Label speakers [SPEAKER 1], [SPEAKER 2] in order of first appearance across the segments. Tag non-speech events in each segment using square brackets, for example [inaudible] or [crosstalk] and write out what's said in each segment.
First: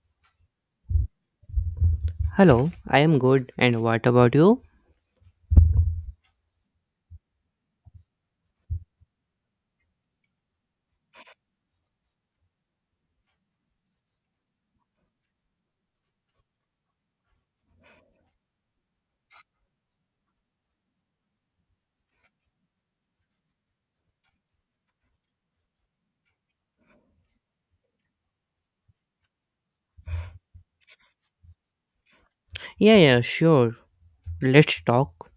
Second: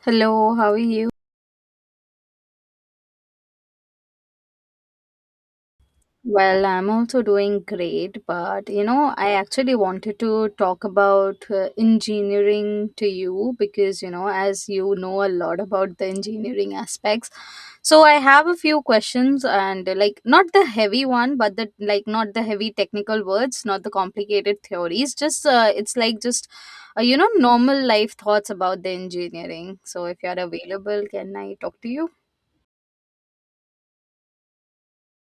[SPEAKER 1] Hello, how are you?
[SPEAKER 2] Hello, I am good. And what about you?
[SPEAKER 1] Well, I'm also doing great, but you know, I actually wanted to talk about engineering to you because you know, as you know a lot about the engineering aspects. So I have a few questions and like not the heavy one, but the like not the heavy technical words, not the complicated theories, just it's like just you know, normal life thoughts about the engineering. So if you're available, can I talk to you?
[SPEAKER 2] Yeah, yeah, sure. Let's talk.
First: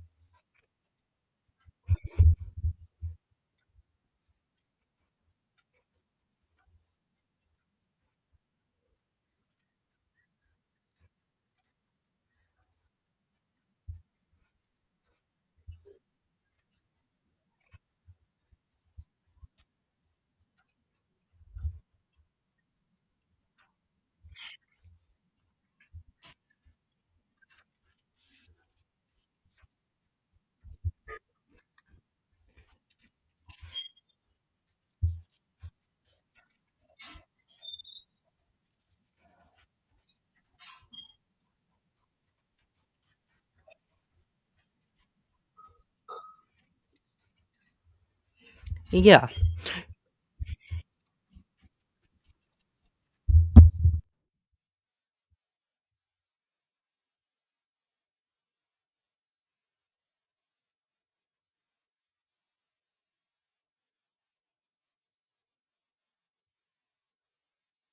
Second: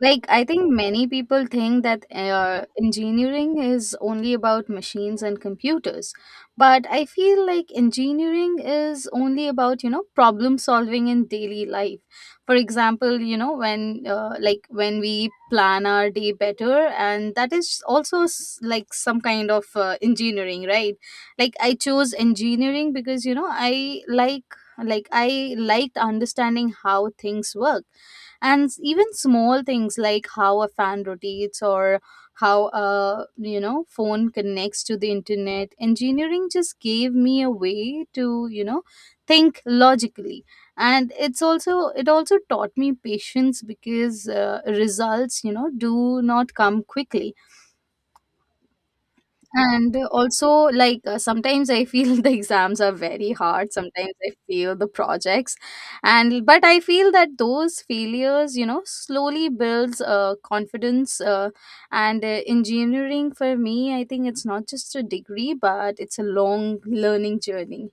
[SPEAKER 1] Like, I think many people think that engineering is only about machines and computers. But I feel like engineering is only about, you know, problem solving in daily life. For example, you know, when like when we plan our day better, and that is also like some kind of engineering, right? Like I chose engineering because, you know, I like I liked understanding how things work, and even small things like how a fan rotates or how a you know phone connects to the internet. Engineering just gave me a way to you know think logically, and it's also it also taught me patience because results you know do not come quickly.
[SPEAKER 2] Yeah,
[SPEAKER 1] And also, like sometimes I feel [laughs] the exams are very hard. Sometimes I feel the projects, and but I feel that those failures, you know, slowly builds confidence. And engineering for me, I think it's not just a degree, but it's a long learning journey.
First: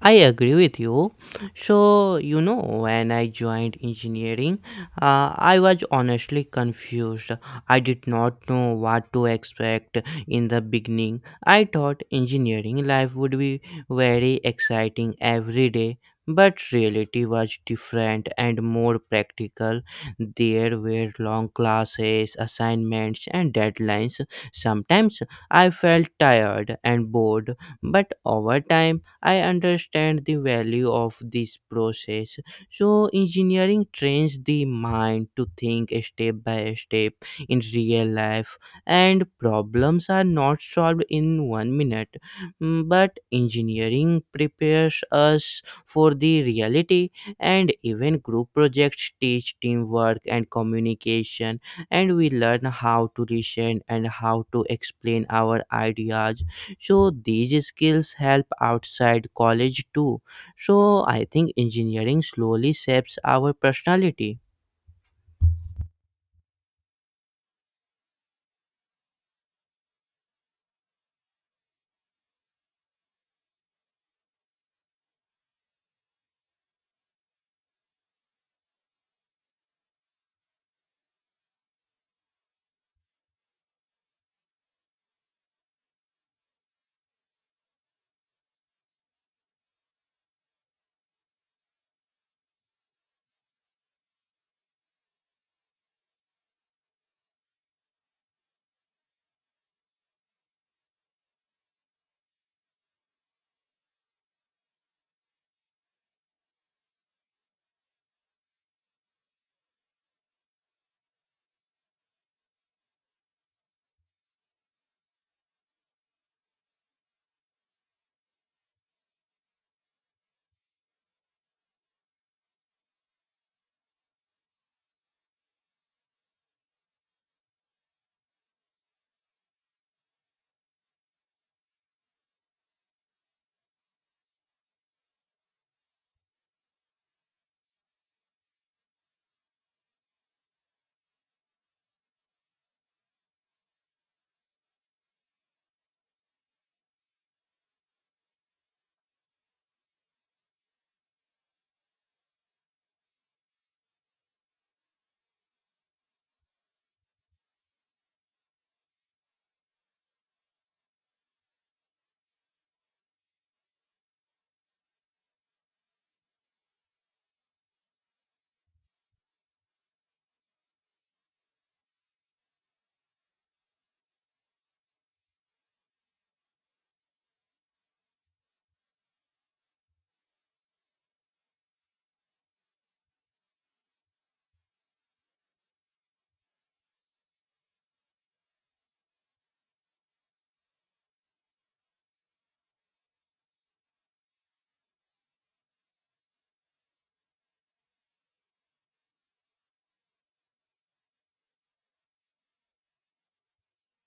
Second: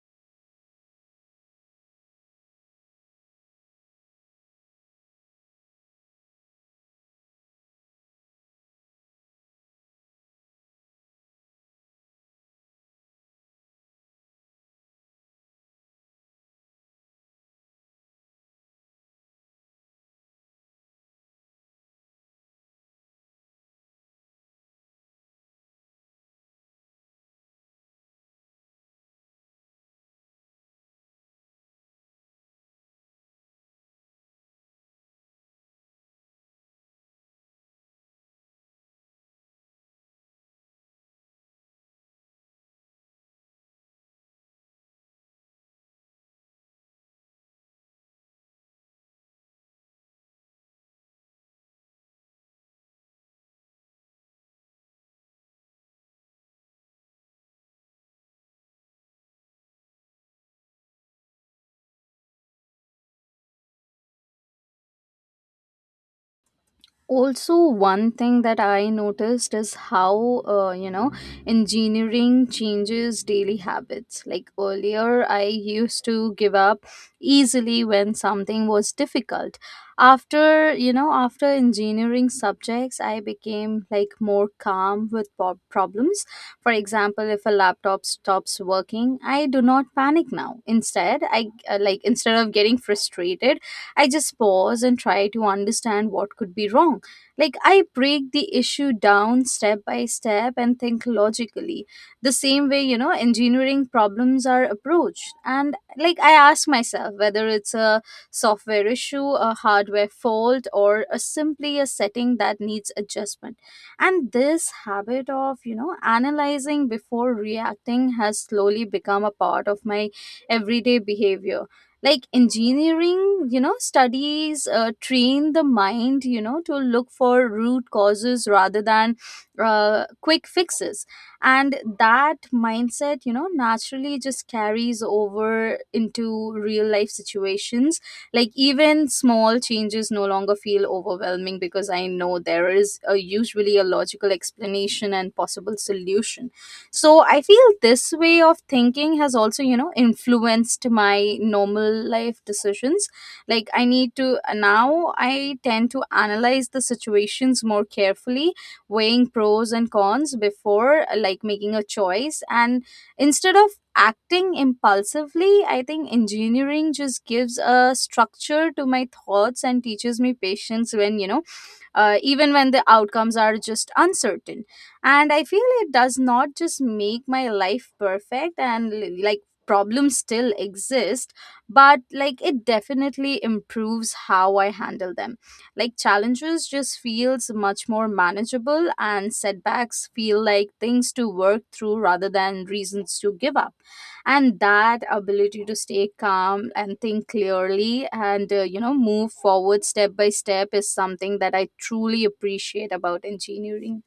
[SPEAKER 2] I agree with you. So, you know, when I joined engineering, I was honestly confused. I did not know what to expect in the beginning. I thought engineering life would be very exciting every day, but reality was different and more practical. There were long classes, assignments, and deadlines. Sometimes I felt tired and bored, but over time, I understand the value of this process. So, engineering trains the mind to think step by step in real life, and problems are not solved in one minute. Mm, But engineering prepares us for the reality, and even group projects teach teamwork and communication, and we learn how to listen and how to explain our ideas, so these skills help outside college too. So I think engineering slowly shapes our personality.
[SPEAKER 1] Also, one thing that I noticed is how you know engineering changes daily habits. Like earlier I used to give up easily when something was difficult. After you know after engineering subjects I became like more calm with problems. For example, if a laptop stops working I do not panic now, instead I like instead of getting frustrated I just pause and try to understand what could be wrong. Like, I break the issue down step by step and think logically, the same way, you know, engineering problems are approached. And, like, I ask myself whether it's a software issue, a hardware fault, or a simply a setting that needs adjustment. And this habit of, you know, analyzing before reacting has slowly become a part of my everyday behavior. Like engineering you know studies train the mind you know to look for root causes rather than quick fixes, and that mindset you know naturally just carries over into real life situations. Like even small changes no longer feel overwhelming because I know there is a, usually a logical explanation and possible solution. So I feel this way of thinking has also you know influenced my normal life decisions. Like I need to now I tend to analyze the situations more carefully, weighing pros and cons before like making a choice, and instead of acting impulsively I think engineering just gives a structure to my thoughts and teaches me patience when you know even when the outcomes are just uncertain. And I feel it does not just make my life perfect and like problems still exist, but like it definitely improves how I handle them. Like challenges just feels much more manageable and setbacks feel like things to work through rather than reasons to give up, and that ability to stay calm and think clearly and you know move forward step by step is something that I truly appreciate about engineering.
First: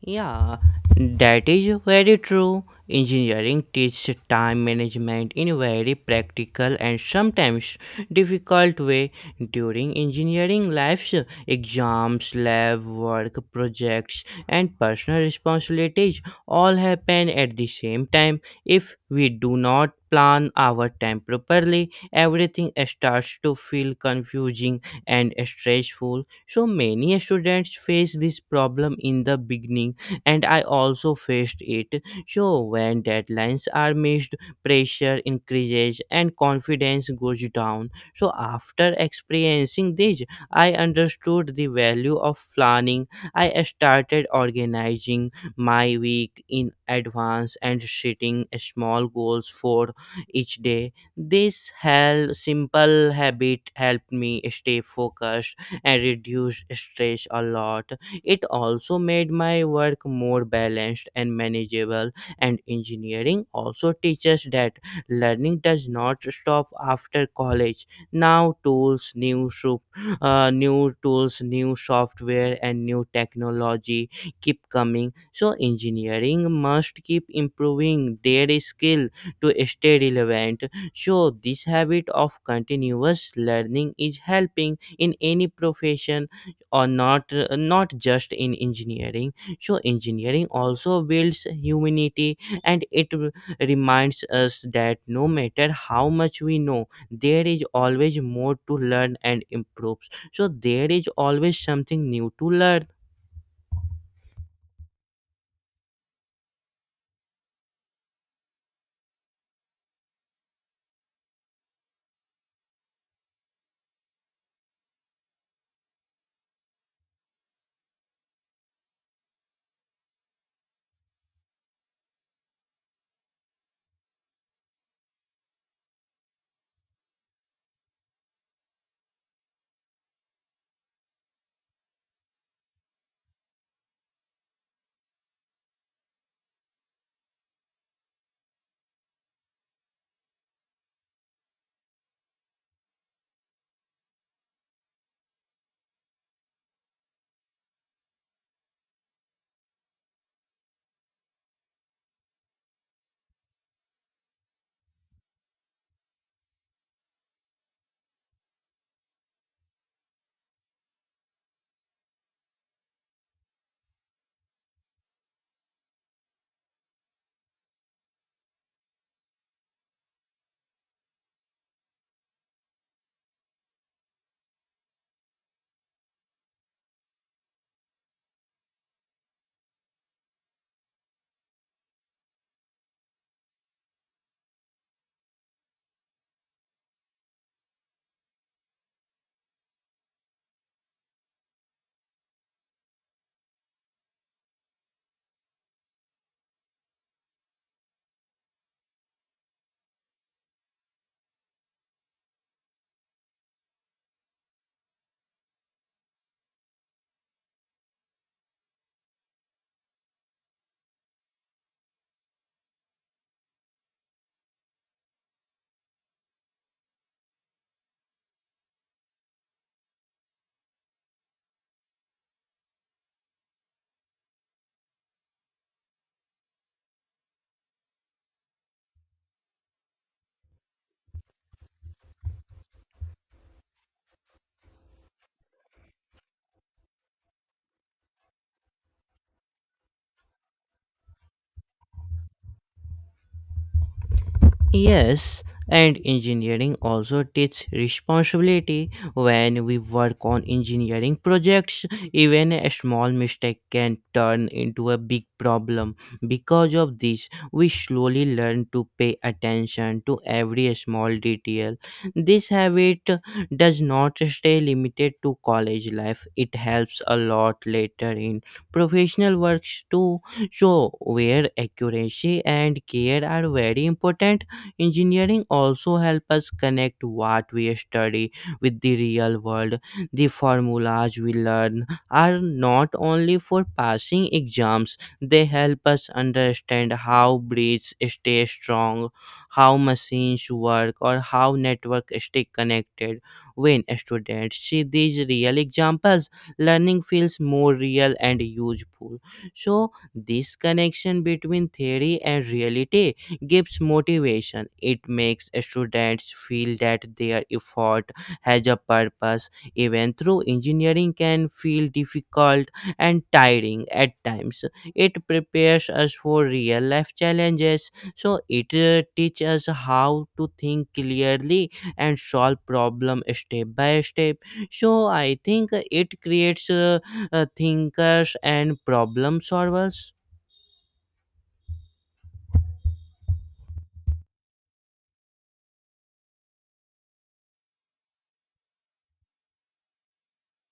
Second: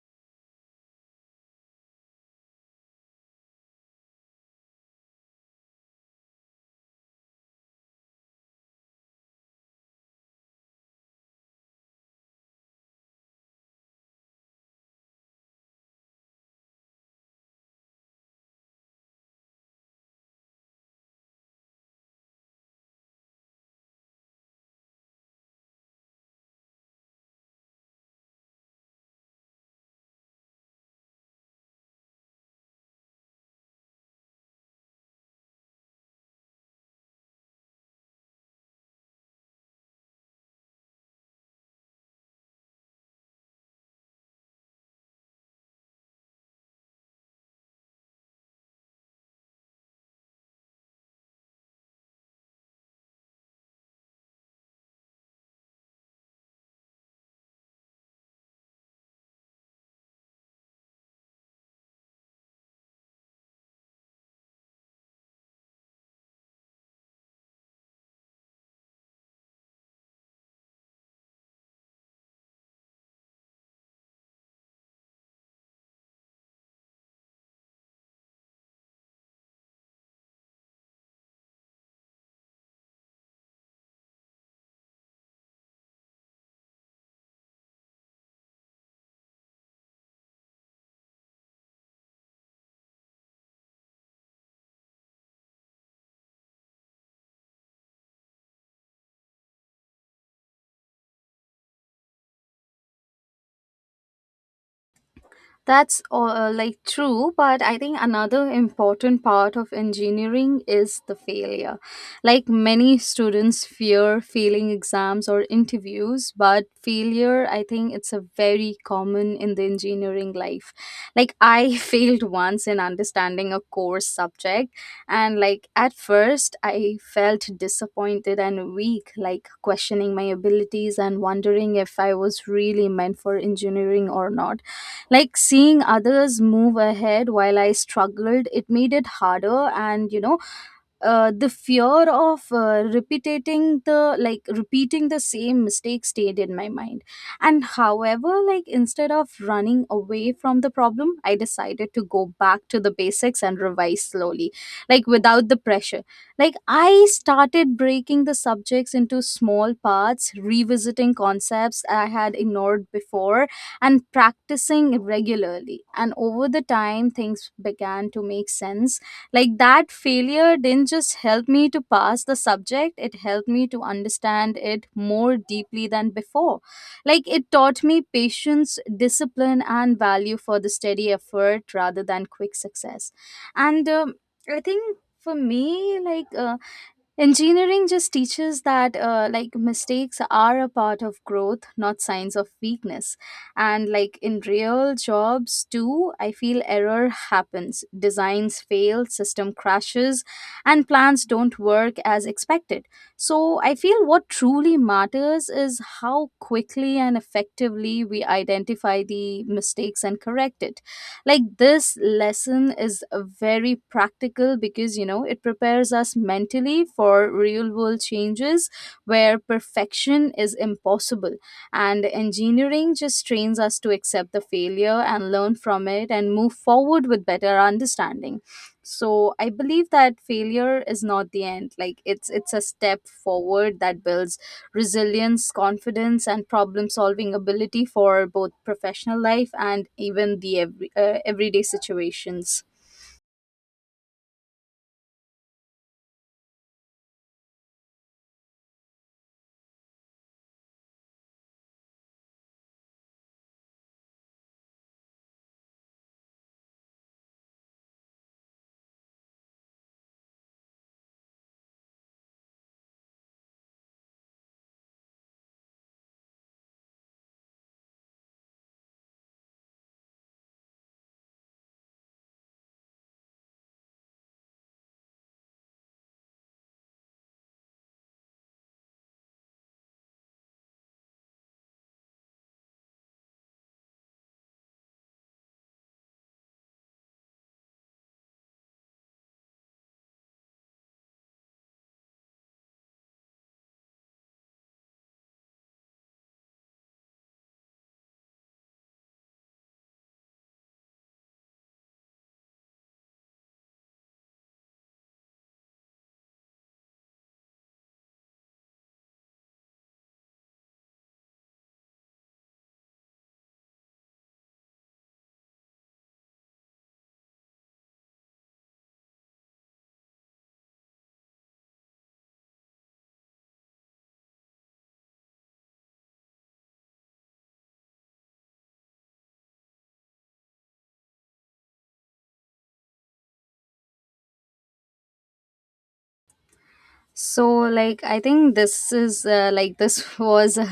[SPEAKER 2] Yeah, that is very true. Engineering teaches time management in a very practical and sometimes difficult way. During engineering lives, exams, lab work, projects, and personal responsibilities all happen at the same time. If we do not plan our time properly, everything starts to feel confusing and stressful. So many students face this problem in the beginning, and I also faced it. So, when deadlines are missed, pressure increases and confidence goes down. So, after experiencing this, I understood the value of planning. I started organizing my week in advance and setting small goals for each day. This simple habit helped me stay focused and reduce stress a lot. It also made my work more balanced and manageable, and engineering also teaches that learning does not stop after college. Now, new tools, new software, and new technology keep coming. So, engineering must keep improving their skill to stay relevant. So, this habit of continuous learning is helping in any profession or not just in engineering. So engineering also builds humanity, and it reminds us that no matter how much we know, there is always more to learn and improve. So there is always something new to learn.
[SPEAKER 1] That's like true, but I think another important part of engineering is the failure. Like many students fear failing exams or interviews, but failure, I think it's a very common in the engineering life. Like I [laughs] failed once in understanding a course subject, and like at first I felt disappointed and weak, like questioning my abilities and wondering if I was really meant for engineering or not. Like seeing others move ahead while I struggled it made it harder, and you know the fear of repeating the same mistake stayed in my mind. And however like instead of running away from the problem I decided to go back to the basics and revise slowly, like without the pressure. Like I started breaking the subjects into small parts, revisiting concepts I had ignored before and practicing regularly, and over the time things began to make sense. Like that failure didn't just help me to pass the subject, it helped me to understand it more deeply than before. Like it taught me patience, discipline, and value for the steady effort rather than quick success. And I think for me, like, engineering just teaches that like mistakes are a part of growth, not signs of weakness. And like in real jobs too, I feel error happens. Designs fail, system crashes, and plans don't work as expected. So I feel what truly matters is how quickly and effectively we identify the mistakes and correct it. Like this lesson is very practical because you know it prepares us mentally for real world changes where perfection is impossible, and engineering just trains us to accept the failure and learn from it and move forward with better understanding. So I believe that failure is not the end, like it's a step forward that builds resilience, confidence, and problem solving ability for both professional life and even the every, everyday situations.
[SPEAKER 2] Yes, and engineering also teaches responsibility. When we work on engineering projects, even a small mistake can turn into a big problem. Because of this, we slowly learn to pay attention to every small detail. This habit does not stay limited to college life, it helps a lot later in professional works too. So, where accuracy and care are very important, engineering also help us connect what we study with the real world. The formulas we learn are not only for passing exams, they help us understand how breeds stay strong, how machines work, or how networks stay connected. When students see these real examples, learning feels more real and useful. So this connection between theory and reality gives motivation. It makes students feel that their effort has a purpose, even though engineering can feel difficult and tiring at times. It prepares us for real life challenges, so it teaches us how to think clearly and solve problem step by step. So I think it creates thinkers and problem solvers.
[SPEAKER 1] So like I think this is like this [laughs] was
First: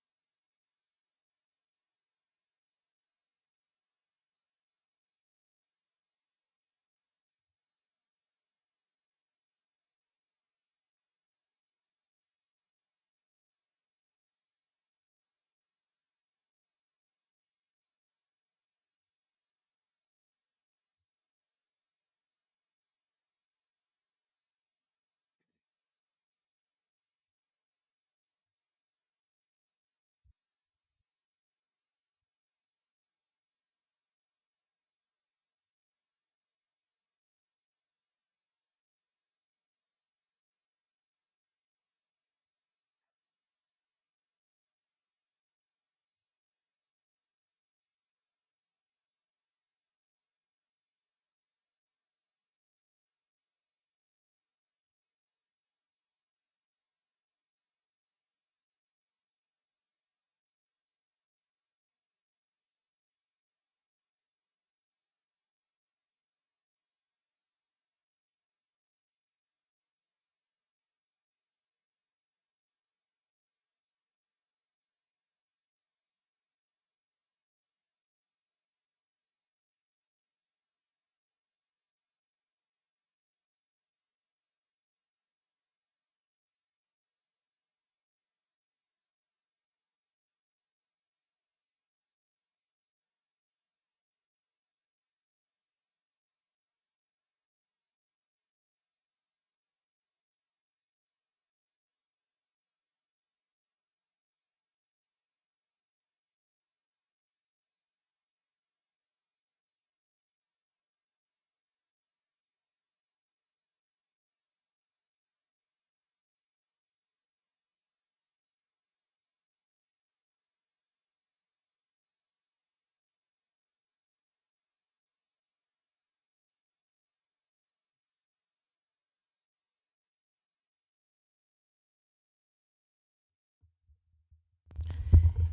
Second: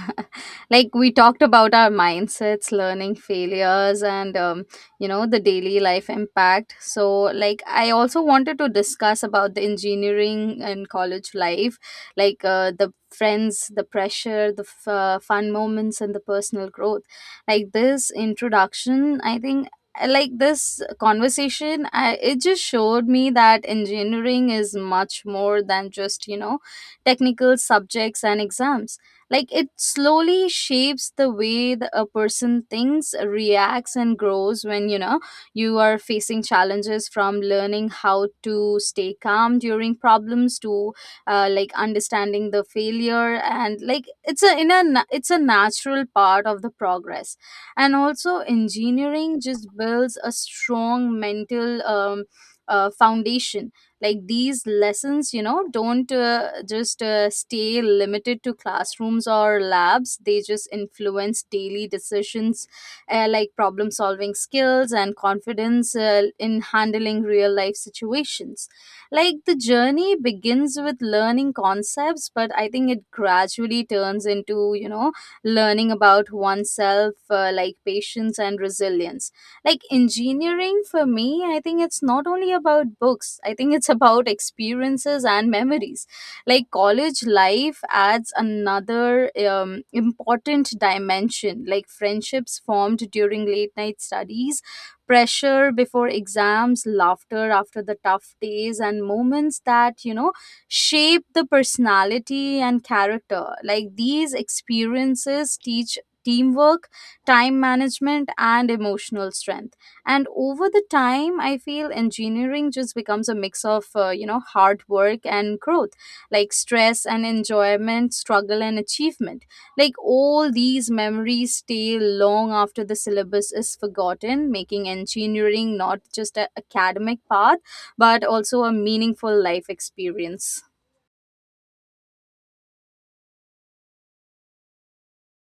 [SPEAKER 1] like we talked about our mindsets, learning, failures, and you know the daily life impact. So like I also wanted to discuss about the engineering and college life, like the friends, the pressure, the fun moments, and the personal growth. Like this introduction I think like this conversation it just showed me that engineering is much more than just you know technical subjects and exams. Like it slowly shapes the way a person thinks, reacts, and grows when you know you are facing challenges, from learning how to stay calm during problems to like understanding the failure and like it's a it's a natural part of the progress. And also engineering just builds a strong mental foundation. Like these lessons you know don't just stay limited to classrooms or labs, they just influence daily decisions, like problem solving skills and confidence in handling real life situations. Like the journey begins with learning concepts but I think it gradually turns into you know learning about oneself, like patience and resilience. Like engineering for me I think it's not only about books, I think it's about experiences and memories. Like college life adds another important dimension, like friendships formed during late night studies, pressure before exams, laughter after the tough days, and moments that you know shape the personality and character. Like these experiences teach teamwork, time management, and emotional strength. And over the time, I feel engineering just becomes a mix of, you know, hard work and growth, like stress and enjoyment, struggle and achievement. Like all these memories stay long after the syllabus is forgotten, making engineering not just an academic path, but also a meaningful life experience.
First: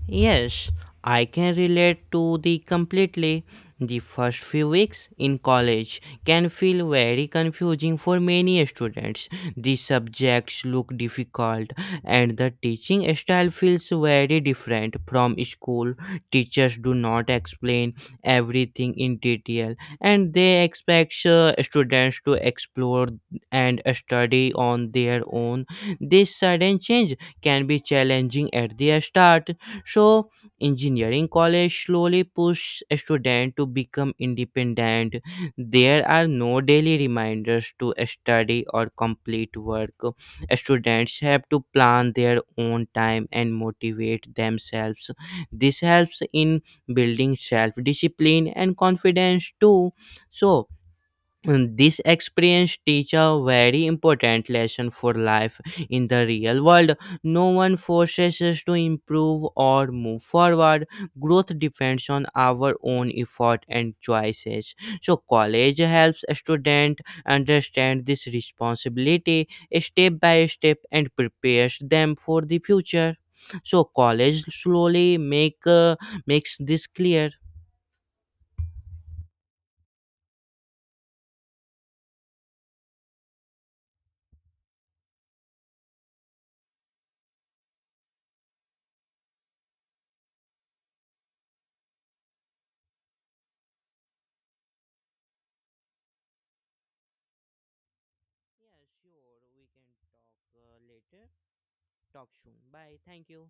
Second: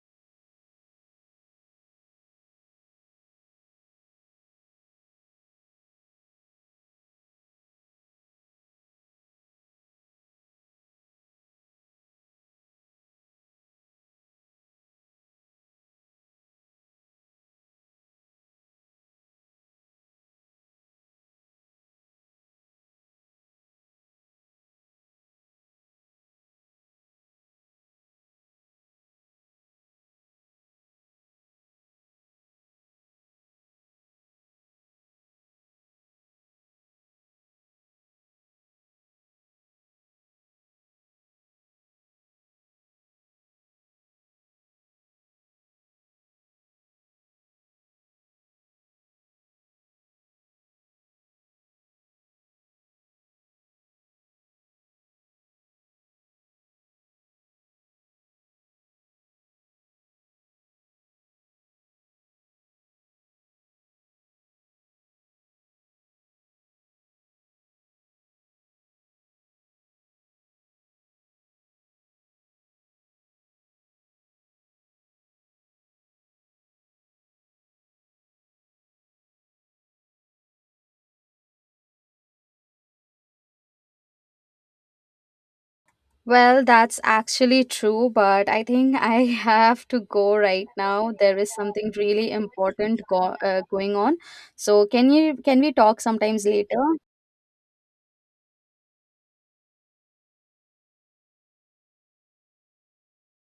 [SPEAKER 2] Yes, I can relate to the completely. The first few weeks in college can feel very confusing for many students. The subjects look difficult and the teaching style feels very different from school. Teachers do not explain everything in detail, and they expect students to explore and study on their own. This sudden change can be challenging at the start. So engineering college slowly push a student to become independent. There are no daily reminders to study or complete work. Students have to plan their own time and motivate themselves. This helps in building self discipline and confidence too. So, and this experience teach a very important lesson for life in the real world. No one forces us to improve or move forward. Growth depends on our own effort and choices. So college helps a student understand this responsibility step by step and prepares them for the future. So college slowly makes this clear. Yeah,
[SPEAKER 1] Well, that's actually true, but I think I [laughs] have to go right now. There is something really important go going on. So can we talk sometimes later?
[SPEAKER 2] sure, we can talk later. Talk soon. Bye. Thank you.